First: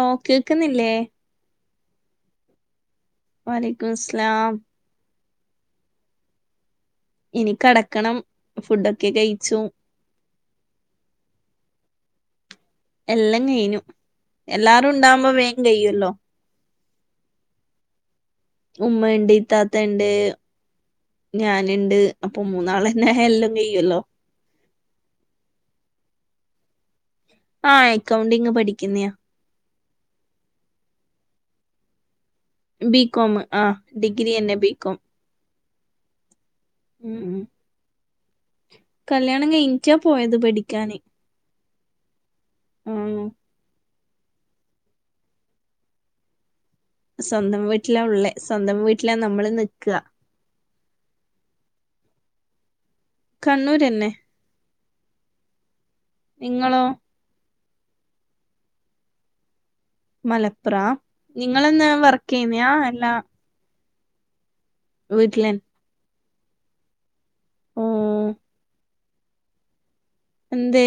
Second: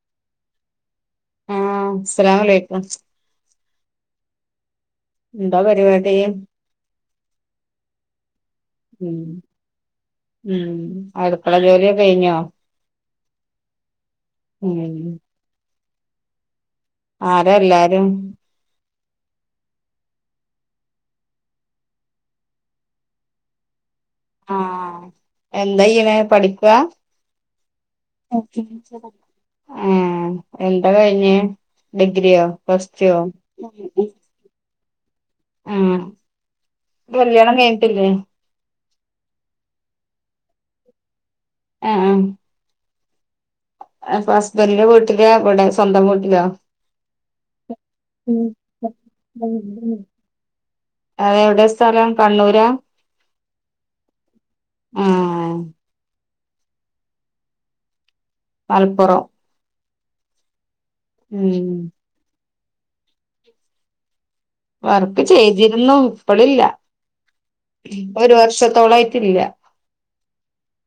ആ കേക്കുന്നില്ലേ ആഹ് അസ്സലാമൊലൈകും വലൈക്കുംമുസ്സലാം എന്താ പരുവാടി ഇനി കടക്കണം ഫുഡൊക്കെ ഉം കഴിച്ചു ഉം അട്ക്കള ജോലിയൊ കയിഞ്ഞോ എല്ലാം കൈഞ്ഞു എല്ലാരും ഉം ഉണ്ടാവുമ്പോ വേഗം കഴ്യുല്ലോ ആര എല്ലാരും ഉമ്മ ഇണ്ട് താത്ത ണ്ട് ഞാന്ണ്ട് അപ്പൊ മൂന്നാളെന്നായല്ലോ എല്ലം കഴ്യുല്ലോ ആഹ് എന്തായ്യ്ണെ പഠിക്കാ ആഹ് എക്കൗണ്ടിങ്ങ് പഠിക്കുന്നയാ ഏഹ് എന്താ കൈഞ്ഞ്ട് ഗ്രിയോ ഫസ്റ്റോ? ബികോം ആ ഡിഗ്രി തന്നെ ബികോം ആഹ് കല്ല്യാണം കൈഞ്ഞിട്ടില്ലേ? കല്ല്യാണം കയിഞ്ഞ്ട്ടാ പോയത് പടിക്കാന്. അ ആഹ്. ഉം. അപ്പൊ ഹസ്ബൻന്റെ വീട്ടിലൊ ഇവിടെ സ്വന്തം വീട്ടിലോ? സ്വന്തം വീട്ടിലാ ഉള്ളേ സ്വന്തം വീട്ടിലാ നമ്മള് ന്ന്ക്കാ. അഹ് എവിടെ സ്ഥലം കണ്ണൂരാ? കണ്ണൂരെന്നെ. ആഹ്. നിങ്ങളോ? മലപ്പൊറം. മലപ്പുറാ നിങ്ങളെന്നാ വർക്ക് യ്യുന്ന്യാാ അല്ലാ വർക്ക് ചെയ്തിരുന്നു. ഇപ്പൊളില്ല ഓ ഇപ്പൊ ഒരു വർഷത്തോളായിട്ടില്ല. എന്ത്‌?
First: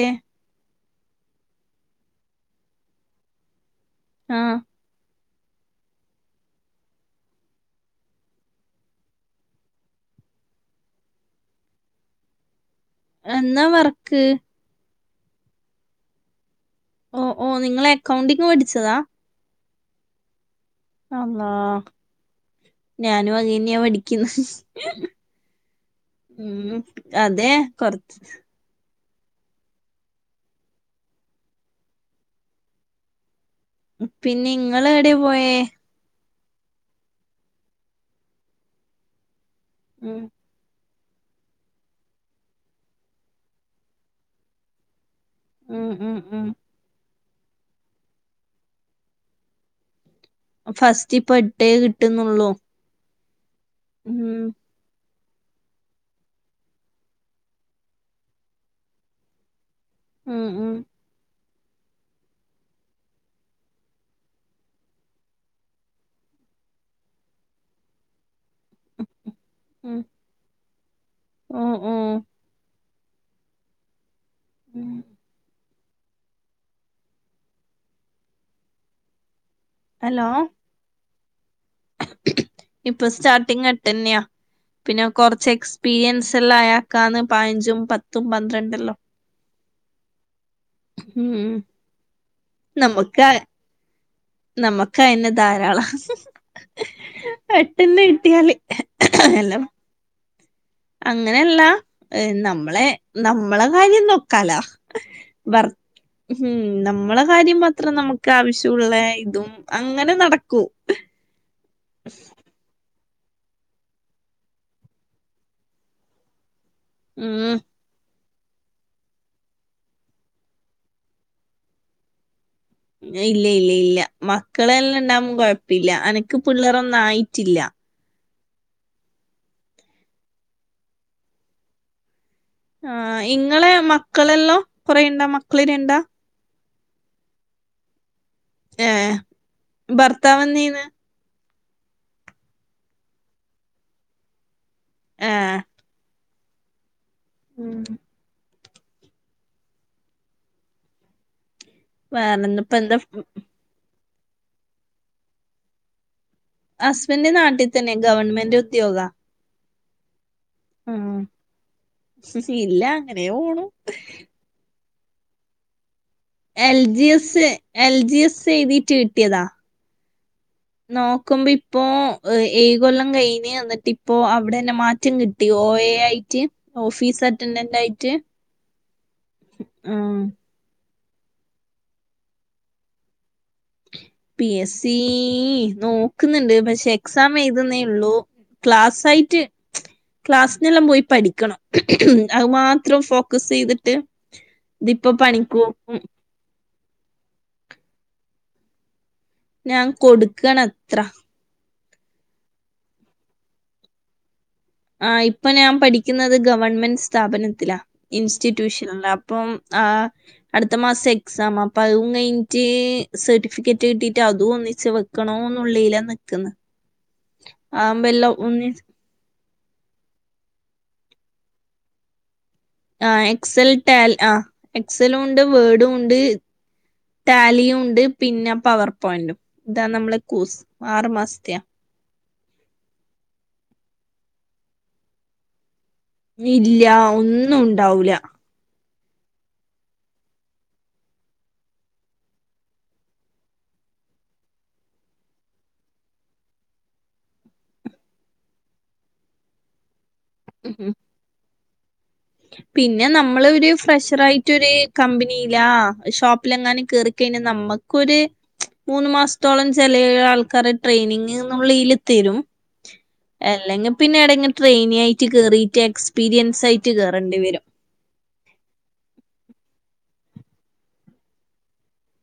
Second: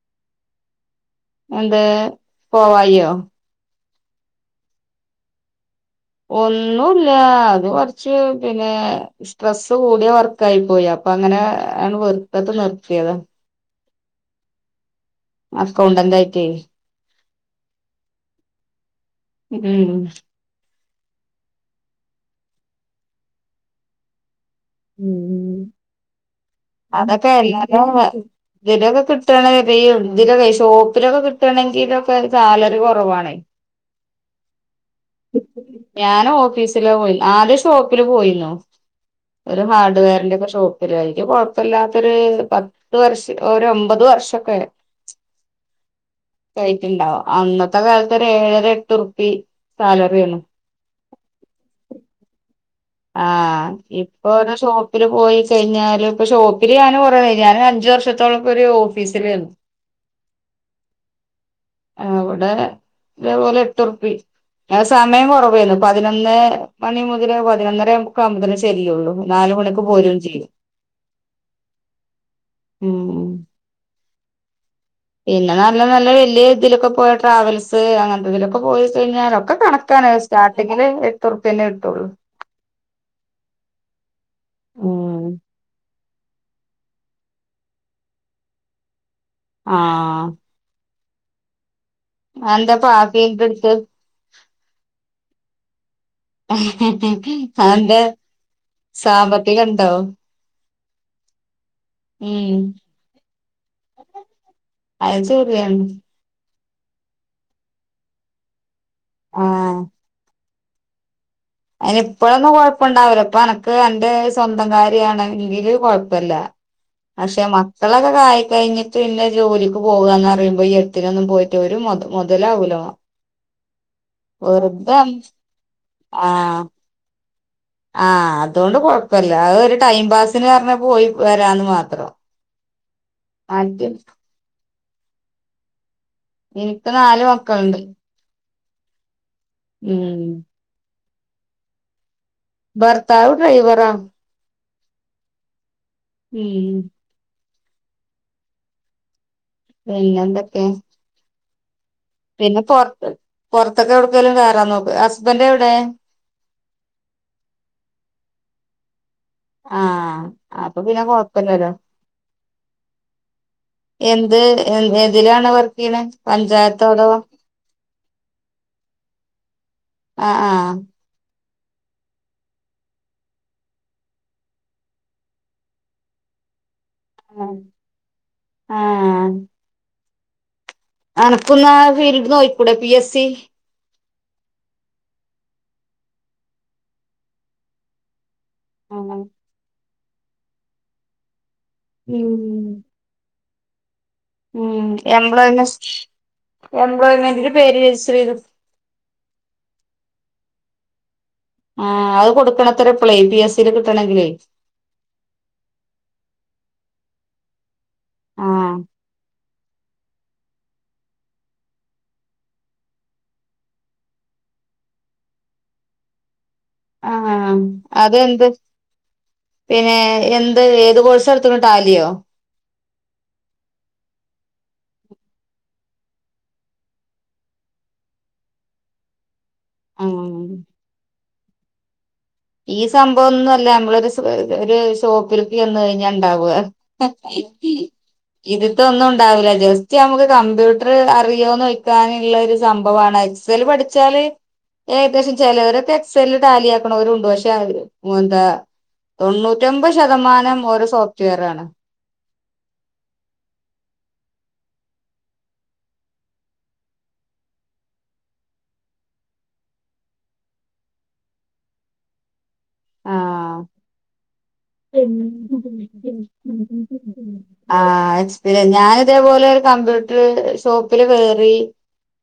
അഎന്തെ പോവായിയൊ? ആഹ്. ഒന്നൂല്ല അത് കുറച്ച് പിന്നെ സ്ട്രെസ്സ് കൂടിയ വർക്ക് ആയി പോയാ അപ്പൊ അങ്ങനെ ആണ് വെറുത്തട്ട് നിർ എന്നാ വർക്ക് അക്കൗണ്ടൻ്റ് ആയിട്ടേ. ഓ ഓ നിങ്ങള് അക്കൗണ്ടിങ്ങ് പഠിച്ചതാ. ഉം അള്ളാ ഞാനും അതെന്നെയാ പഠിക്കുന്നെ. ഉം അതൊക്കെ അതെ എല്ലവരുടെ കൊറച്ച് വിരവൊക്കെ കിട്ടാണ് കയ്യും ഈ ഇതിലൊക്കെ ഷോപ്പിലൊക്കെ കിട്ടാണെങ്കിലൊക്കെ സാലറി കുറവാണ്. പിന്നെ ഇങ്ങള് എവിടെ പോയേ ഓഫീസില് പോയി ആദ്യം ഷോപ്പില് പോയിരുന്നു ഒരു ഹാർഡ് ഉം വെയറിന്റെ ഒക്കെ ഷോപ്പിലായിരിക്കും. കൊഴ പ്പല്ലാത്തൊരു പത്ത് വർഷംഒര് ഒമ്പത് വർഷൊക്കെ ഉം ഉം ഉം ആയിട്ടുണ്ടാവും അന്നത്തെ കാലത്തൊക്കെ ഒരു ഏഴര എട്ട് റുപ്പി സാലറി ഫസ്റ്റ് ഇപ്പൊ എട്ടേ കിട്ടുന്നുള്ളൂ. ആ ഉം ഇപ്പൊ ഒരു ഷോപ്പില് പോയി കഴിഞ്ഞാല് ഇപ്പൊ ഷോപ്പില് ഞാന് കുറെയായി. ഞാന് അഞ്ചു വർഷത്തോളം ഒക്കെ ഒരു ഓഫീസിൽ ഇരുന്നു. ഉം ഉം അവിടെ ഇതേപോലെ എട്ടുറുപ്പി സമയം കൊറവായിരുന്നു. പതിനൊന്ന് മണി മുതല് പതിനൊന്ന ര ക്കെയാവുമ്പഴത്തേന് ചെല്ലൊള്ളൂ. നാലു മണിക്ക് ഉം പോരും ചെയ്യും. ഓ ഓ ഉം ഉം പിന്നെ നല്ല നല്ല വലിയ ഇതിലൊക്കെ പോയ ട്രാവൽസ് അങ്ങനത്തെതിലൊക്കെ പോയി കഴിഞ്ഞാ റ ഒക്കെ കണക്കാണ് ഹലോ സ്റ്റാർട്ടിങ്ങില് എട്ടുറുപ്പ്യന്നെ കിട്ടുള്ളൂ ഇപ്പൊ സ്റ്റാർട്ടിങ്ങ് എട്ടന്നയാ. പിന്നെ കൊറച്ച് എക്സ്പീരിയൻസ് ള്ള അയക്കാന്ന് പതിനഞ്ചും പത്തും പന്ത്രണ്ടല്ലോ. ആ ഉം നമുക്ക് പാഫിയൊക്കെ എടുത്ത് നമക്ക് ക്ക് അയന്നെ ധാരാളാ. അതെന്താ പെട്ടെന്ന് കിട്ടിയാല് എല്ലാം സാമ്പത്തികം ഉണ്ടോ അങ്ങനെയല്ല. ഉം നമ്മളെ നമ്മളെ കാര്യം നോക്കാലാ അത് ഭർ ശരിയാണ് ഉം നമ്മളെ കാര്യം മാത്രം നമുക്ക് ആവശ്യമുള്ള ഇതും അങ്ങനെ നടക്കൂ അതിനിപ്പഴൊന്നും കൊഴപ്പം ഇണ്ടാവില്ല അപ്പൊ എനക്ക് എന്റെ സ്വന്തം കാര്യാണെങ്കില് കൊഴപ്പല്ല. പക്ഷെ ഉം മക്കളൊക്കെ കാര്യ കഴിഞ്ഞിട്ട് പിന്നെ ജോലിക്ക് പോകുകാന്ന് പറയുമ്പോ ഈ എട്ടിനൊന്നും പോയിട്ട് ഒരു മൊത മൊതലാവൂല്ല ഇല്ല ഇല്ല ഇല്ല മക്കളെല്ലാം വെറുതെ ഉണ്ടാവുമ്പോ കുഴപ്പില്ല എനക്ക് ആഹ് പിള്ളേരൊന്നും ആയിട്ടില്ല. ആഹ് അതുകൊണ്ട് കൊഴപ്പല്ല. അത് ഒരു ടൈം പാസിന് പറഞ്ഞ് പോയി വരാന്ന് മാത്രം. ആ ഇങ്ങളെ മറ്റ് മക്കളെല്ലോ കൊറേണ്ടാ മക്കള് രണ്ടാ എനിക്ക് നാല് മക്കളുണ്ട് ഏ ഉം ഭർത്താവ് എന്ന് ചെയ്യ്ന്ന് ഭർത്താവ് ഡ്രൈവറാ ആ ഉം ഉം പിന്നെ എന്തൊക്കെ. പിന്നെ വേറെന്നിപ്പ എന്താ പുറത്ത് പുറത്തൊക്കെ എവിടക്കലും കയറാൻ നോക്ക് ഹസ്ബൻഡ് എവിടെ ഹസ്ബൻഡന്റെ നാട്ടിൽ തന്നെ ഗവൺമെന്റ ഉദ്യോഗാ ആ അപ്പൊ പിന്നെ ഉം കൊഴപ്പില്ലരോ ഇല്ല അങ്ങനെ പോണു എന്ത് എ ഏതിലാണ് വർക്ക് ചെയ്യണെ എൽ പഞ്ചായത്തോ അതോ G S L G S എഴുതീട്ട്‌ കിട്ടിയതാ. ആഹ് നോക്കുമ്പ ഇപ് ഇപ്പോ ഏഴ് കൊല്ലം കഴിഞ്ഞ് എന്നിട്ട് ഇപ്പോ അവിടെ ന്നെ മാറ്റം കിട്ടി ഓയെ ആയിട്ട് ഓഫീസ് ആഹ് അറ്റൻഡന്റ ആയിട്ട് ആഹ് ആ അനക്കൊന്ന് ആ ഫീൽഡ് നോയിക്കൂടെ P S C P S C നോക്കുന്ന്ണ്ട് പക്ഷേ എക്സാം എഴുതുന്നേ ഉള്ളു. ക്ലാസ്സ് ഉം ആയിട്ട് ക്ലാസിനെല്ലാം പോയി പഠിക്കണം അത് മാത്രം ഫോ ഫോക്കസ് ചെയ്തിട്ട് ഉ ഇതിപ്പോ പണിക്ക് എംപ്ലോയ്മെന് പോക്കും എംപ്ലോയ്മെന്റിന്റെ പേര് സ് [inaudible] ഞാൻ കൊടുക്കണ അത്ര ആ അത് കൊടുക്കണത്ര എപ്പളേ പി എസ് സി ൽ കിട്ടണെങ്കിലേ - - ആ ഇപ്പൊ ഞാൻ പഠിക്കുന്നത് ഗവൺമെന്റ സ്ഥാപനത്തിലാ ആഹ് ഇൻസ്റ്റിറ്റ്യൂഷനൽ അപ്പം ആ അടുത്ത മാസം എക്സാം അപ്പൊ അതും കഴിഞ്ഞിട്ട് സർട്ടിഫിക്കറ്റ് കിട്ടിട്ട് അതും ഒന്നിച്ച് വെക്കണോന്നുള്ളില നിക്കുന്ന ആഹ് ആതാവുമ്പം എല്ലാം ഒന്നി ഏ എന്ത് ഏത് കോഴ്സ് എടുത്തത് ടാലിയോ ആ എക്സെൽ ടാൽ ആ എക്സെലും ഉണ്ട് വേഡും ഉണ്ട്. ട്ടാലിയും ഉണ്ട് പിന്നെ പവർ പോയിന്റും ഇതാ നമ്മളെ ആഹ് കൂസ് ആറു മാസത്തെയാ ഈ സംഭവം ഒന്നും അല്ല നമ്മളൊരു സ് ഒരു സോക്കിലേക്ക് ചെന്ന്കഴിഞ്ഞ ഉണ്ടാവുക ഇല്ല ഇത് ഒന്നും പ ഉണ്ടാവൂല ഇതൊന്നും ഉണ്ടാവില്ല ജസ്റ്റ് നമുക്ക് കമ്പ്യൂട്ടർ അറിയോ വയ്ക്കാനുള്ള ഒരു സംഭവമാണ് എക്സൽ പഠി ന്ന് ച്ചാല് ഏകദേശം ചെലവരക്കെ എക്സൽ ടാലിയാക്കന്നവരും ഉണ്ട്. പ എന്താ തൊണ്ണൂറ്റി ഒമ്പത് ശതമാനം ഒരു ഉം. സോഫ്റ്റ്വെയർ ആണ് പിന്നെ നമ്മൾ ഒരു ഫ്രഷറ ആയിട്ടൊരു കമ്പനിയിലാ ഷോപ്പില എങ്ങാനും കേറിക്കഞ്ഞ നമ്മ ക്കൊരു മൂന്ന് മാസത്തോളം ചില ആൾക്കാര് ട്രെയിനിങ്ന്നുള്ളിൽ തരും. ആഹ് അല്ലെങ്കിൽ പിന്നെ എടങ്കെ ട്രെയിനി ആയിട്ട് കേറിയിട്ട് എക്സ്പീരിയൻസ് ആയിട്ട് കേറേണ്ടി വരും ആ എക്സ്പീരിയൻ. ഇതേപോലെ ക്യ ട്ട് ഷോപ്പില് കേറി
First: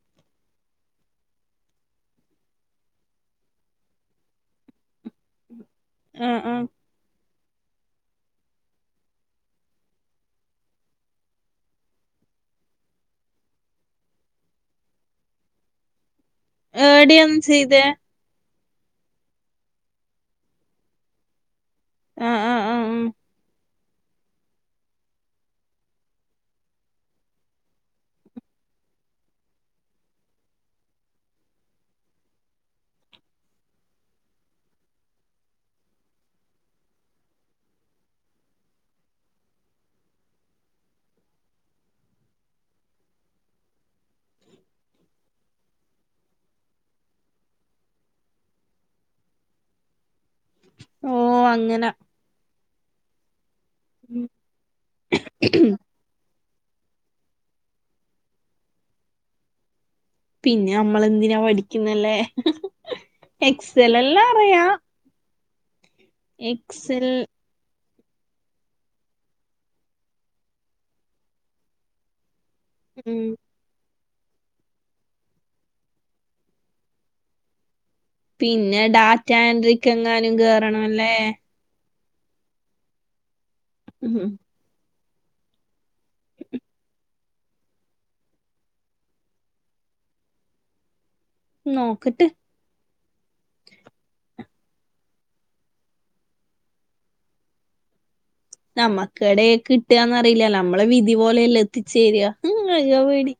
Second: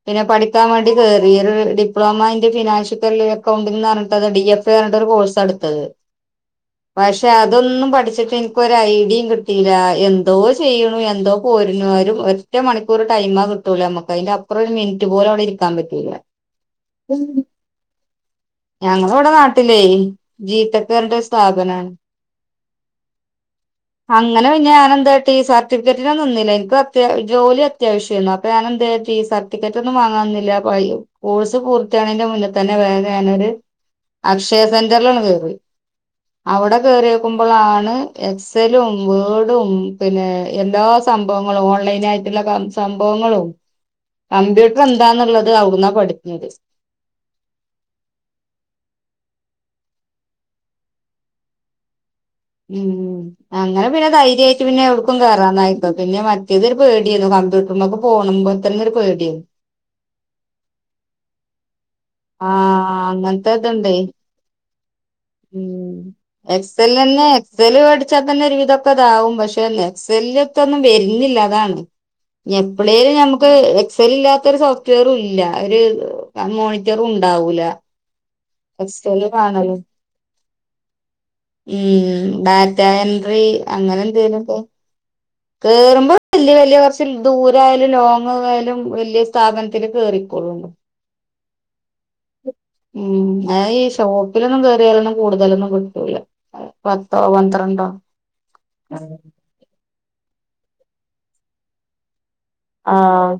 പിന്നെ പഠിക്കാൻ വേണ്ടി കയറി. ഒരു ഡിപ്ലോമ അന്റെ ഫിനാൻഷ്യൽ അക്കൗണ്ടിന്ന് പറഞ്ഞട്ടത് ഡി എഫ് എന്ന് പറഞ്ഞ അടുത്തത് ആഹ് ആഹ് വാഷ് അതൊന്നും പഠിച്ചിട്ട് എനിക്കൊരു ഐഡിയും കിട്ടിയില്ല എന്തോ ചെയ്യണു എന്തോ പോരുണു അ ഒറ്റ മണിക്കൂർ ടൈമ് ആ കിട്ടൂലേ നമ്മുക്ക് അതിനപ്പറം ഒരു മിനിറ്റ് പോലും അവിടെ ഇരിക്കാൻ പറ്റൂല്ല എ ടി എം ചെയ്തേ - - ഞങ്ങള ഇവിടെ നാട്ടിലേ ജീത്തക്കാരുടെ ഒരു സ്ഥാപനാണ് പ ആഹ് ആഹ് ആഹ് ആഹ് അങ്ങനെ പിന്നെ ഞാൻ എന്തോ കിട്ടി സർട്ടിഫിക്കിറ്റിനൊന്നും നിന്നില്ല എനിക്ക് അത്യാ ജോലി അത്യാവശ്യമായിരുന്നു അപ്പൊ ഞാനെന്ത് സർട്ടിഫിക്കറ്റ് ഒന്നും വാങ്ങാ നിന്നില്ല കോഴ്സ് പൂർത്തിയാണന്റെ മുന്നിൽ തന്നെ വേ ഞാനൊരു അക്ഷയ സെന്ററിലാണ് കേറിയത്. അവിടെ കേറിയേക്കുമ്പോഴാണ് എക്സലും വേടും പിന്നെ എല്ലാ സംഭവങ്ങളും ഓൺലൈനാ ആയിട്ടുള്ള കം സംഭവങ്ങളും കമ്പ്യൂട്ടർ എന്താന്നുള്ളത് ആകുന്നാ പഠിക്കുന്നത് ഓ അങ്ങനെ ഉം അങ്ങനെ പിന്നെ ധൈര്യമായിട്ട് പിന്നെ എവിടക്കും കേയറന്നായിട്ട പിന്നെ മ തൊരു പേടിയന്ന കമ്പ്യൂട്ടറിിലൊക്കെ പോണുമ്പോ തന്നെ ഒരു പേടിയരുന്നു പിന്നെ നമ്മള എന്തിനാ പഠിക്കുന്നല്ലേ ആഹ് എക്സൽ എല്ലാം അറിയാം ഉ എക്സ എൽ എക്സൽ തന്നെ എക്സല്പടി ച്ചാൽ തന്നെ ഒരു ഇതൊക്കെ ഇതാാവും പക്ഷെ നെക്സല്ല ഒത്തൊന്നും വരുന്നില്ല അതാണ് എഞപ്പിളിയില് ഉം നമുക്ക് സെൽ ഇല്ലാത്തരു സോഫ്റ്റ്വെയറും ഇല്ല ഒരു മോണിറ്ററ ഉണ്ടാവൂല പിന്നെ എക്സല് ഡാറ്റ എ കാണല് ൻഡ്രിക്ക് എങ്ങാനും കേറണ അല്ലേ ഉം ഡാറ്റ എൻട്രി അങ്ങനെ ഉം എന്തേലുമൊക്കെ കേറൂ അ വലിയ വലിയ കുറച്ച ദൂരായാലും ലോങ്ങയാലും വലിയ സ്ഥാപനത്തില് കേയറിക്കൊള്ളണ്ട് നോക്കിട്ട് ഉം ഈ ഷോപ്പിലൊന്നും കയറിയാലും കൂടുതലൊന്നും കിട്ടൂല പത്തോ പന്ത്രണ്ടോ നമ്മക്കിടെ കിട്ടുകന്ന്റിയില്ല നമ്മളെ വിധി പോലെയ എല്ലാം എത്തിച്ചേരുക ഉ കഴക ആഹ് പേടി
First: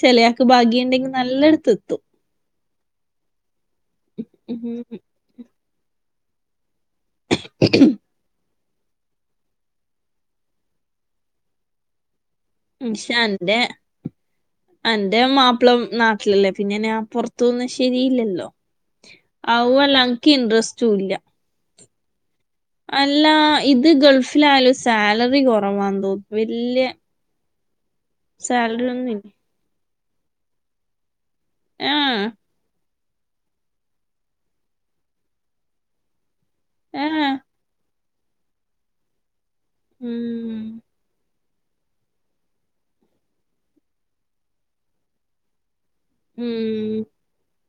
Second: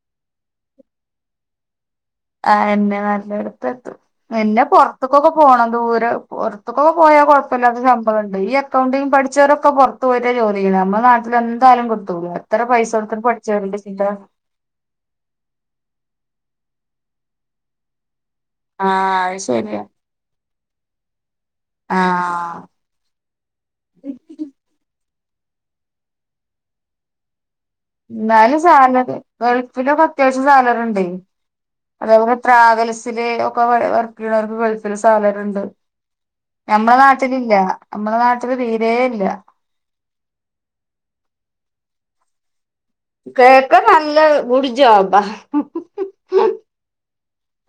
ചെിലയാക്ക് ഭാഗ്യുണ്ടെങ്കിൽ നല്ലടുത്ത് എത്തും ആ എന്നെ നല്ലയിടത്ത് എത്ത എന്നെ പുൊറത്തക്കൊക്കെ പോണം ദൂരെറത്ത് ഒക്കൊക്കെ പോയാ കുഴപ്പമില്ലാത്ത സംഭവംുണ്ട് ഈ അക്കൗണ്ടി പഠിച്ചവരൊക്കെറത്തത്ത് പോയിട്ട ജോലി ചെയ്യ നമ്മ നാട്ടെ എന്താലും കൊടുത്ത പോ പക്ഷ എന്റെറെ എ്ന്റെ മാപ്പിളം നാട്ടിലല്ലേ പിന്നെ ഞാൻ പുറത്തുന്ന ശരിയില്ലല്ലോ ആഹ് അത് അതു ശരിയാ ആല്ലനിക്ക് ഇൻട്രസ്റ്റും ഇല്ല ആ അല്ല ഇത് ഗൾഫിലായാലും സാലറി കുറവാ തോന്നും വല്യ എന്നാലും സാലറി ഗൾഫിലക്കെ അത്യാവശ്യം സാലറി ഉണ്ട ആഹ് അതേപോലെ ട്രാവൽസില് ഒക്കെ വർക്ക് ചെയ്യുന്നവർക്ക് ഗൾഫില് സാധര് ഉണ്ട് നമ്മളെ ആഹ് നാട്ടിലില്ല നമ്മളെ നാട്ടില് തീര ഇല്ല ഉം കേക്ക നല്ല കുടജമ്പാ ഉം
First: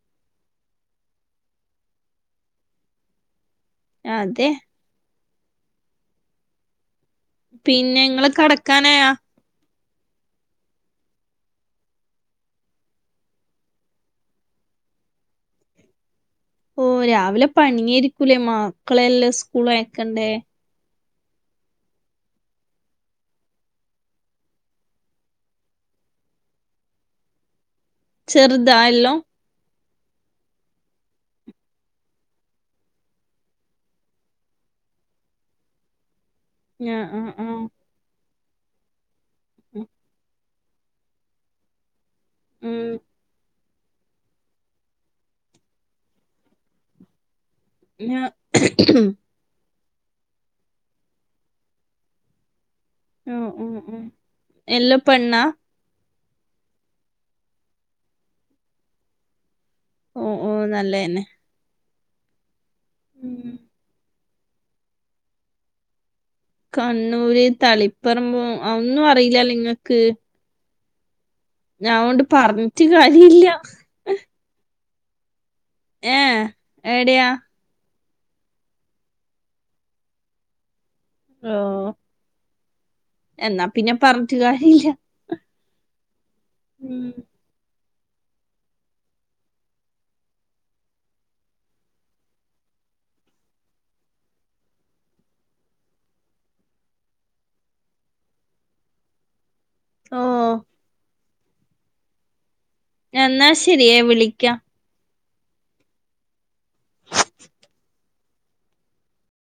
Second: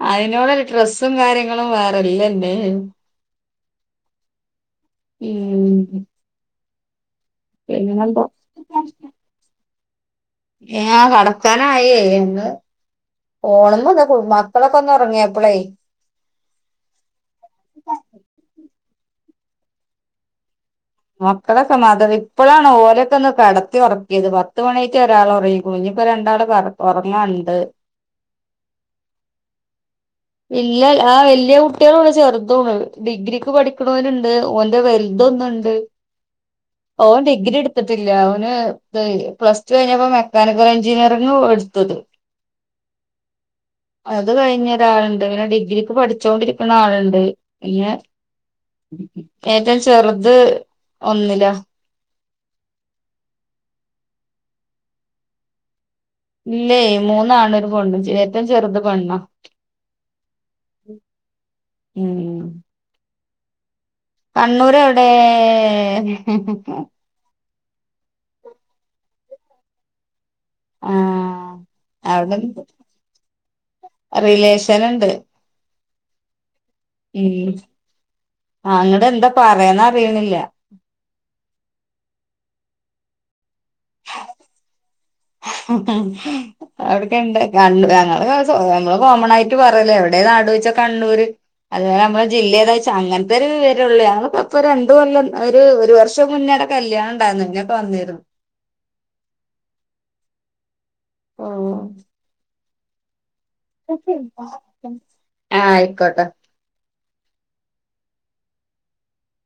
അതിനോട് ഡ്രസ്സും കാര്യങ്ങളും വേറെല്ലന്നെ ആ അതെ ഉം പിന്നെ പിന്നെന്താ ഇങ്ങള് കടക്കാനയാാ ഏ കടക്കാനായി എന്ന് പോണ അതൊ മക്കളൊക്കെ ഒന്ന് ഉറങ്ങിയ എപ്പളേ ഓ രാവിലെ പണിയായിരിക്കൂലേ മക്കളെല്ലാം സ്കൂള ആക്കണ്ടേ മക്കളൊക്കെ മാത്രം ഇപ്പോഴാണ് ഓരൊക്ക ഒന്ന് കടത്തി ഉറക്കിയത് പത്ത് മണിട്ട് ഒരാൾ ഉറങ്ങി കുളഞ്ഞ ഇപ്പൊ രണ്ടാടെറങ്ങണ്ട് ചെറുതാ എല്ലോ ഇല്ല ആ വല്യ കുട്ടികളണ് ചെറുതോണ് ഡിഗ്രിക്ക് പഠിക്കണവനുണ്ട് ഓന്റെ വലത ന്നണ്ട് ആഹ് ഓൻ ആഹ് ഡിഗ്രി ആഹ് എടുത്തിട്ടില്ല അവന് പ്ലസ് ടു കഴിഞ്ഞപ്പോ കാനിക്കല എഞ്ചിനീയറിംഗ എടുത്തത് ഉം അത് കഴിഞ്ഞ ഒരാളുണ്ട് പിന്നെ ഡിഗ്രിക്ക് പഠിച്ചോണ്ടിരിക്കുന്ന ആളുണ്ട് പിന്നെ ആ ഓ ഏറ്റവും ചെറുത് ഒന്നില്ലോ ഓ ഓ ഉഓ എല്ലാം പെണ്ണാ ഇല്ലേ മൂന്നാണ് ഒരു പെണ്ണും ഏറ്റവും ചെറുത് പെണ്ണ ഓ ഓ നല്ലതന്നെ ഉം മം കണ്ണൂര് എവിടെ? കണ്ണൂര് തളിപ്പറമ്പ ഒന്നും അറിയില്ല നിങ്ങൾക്ക്? ആഹ് ഞാ ഒണ്ട് അവിടെ പറഞ്ഞിട്ട് കാര്യല്ല. ചെലണ്ട്. ഏ എടയാ? ആ അങ്ങടെ എന്താ പറയാന്ന അറിയണില്ല. ആഹ് എന്നാ പിന്നെ പറഞ്ഞിട്ടു കാര്യല്ല. ഉം അവിടക്ക ഇണ്ട് കണ്ടു. ഞ നമ്മള് കോമൺ ആയിട്ട് പറയല എവിടെ നാട് വെച്ചാൽ കണ്ണൂര്. അതുപോലെ നമ്മള് ജില്ലേതാ വച്ച അങ്ങനത്തെ ഒരു പേരെള്ളൂ നക്കപ്പ രണ്ട കൊല്ലം ഒരു ഒരു വർഷം മുന്നേ. ടെ കല്യാണ ഉണ്ടായിന്ന ഇങ്ങൊക്കെ വന്നിരുന്നു. ആഹ് ഓ- എന്നാ ശരിയേ വിളിക്കാം. ആഹ് ആയിക്കോട്ടെ.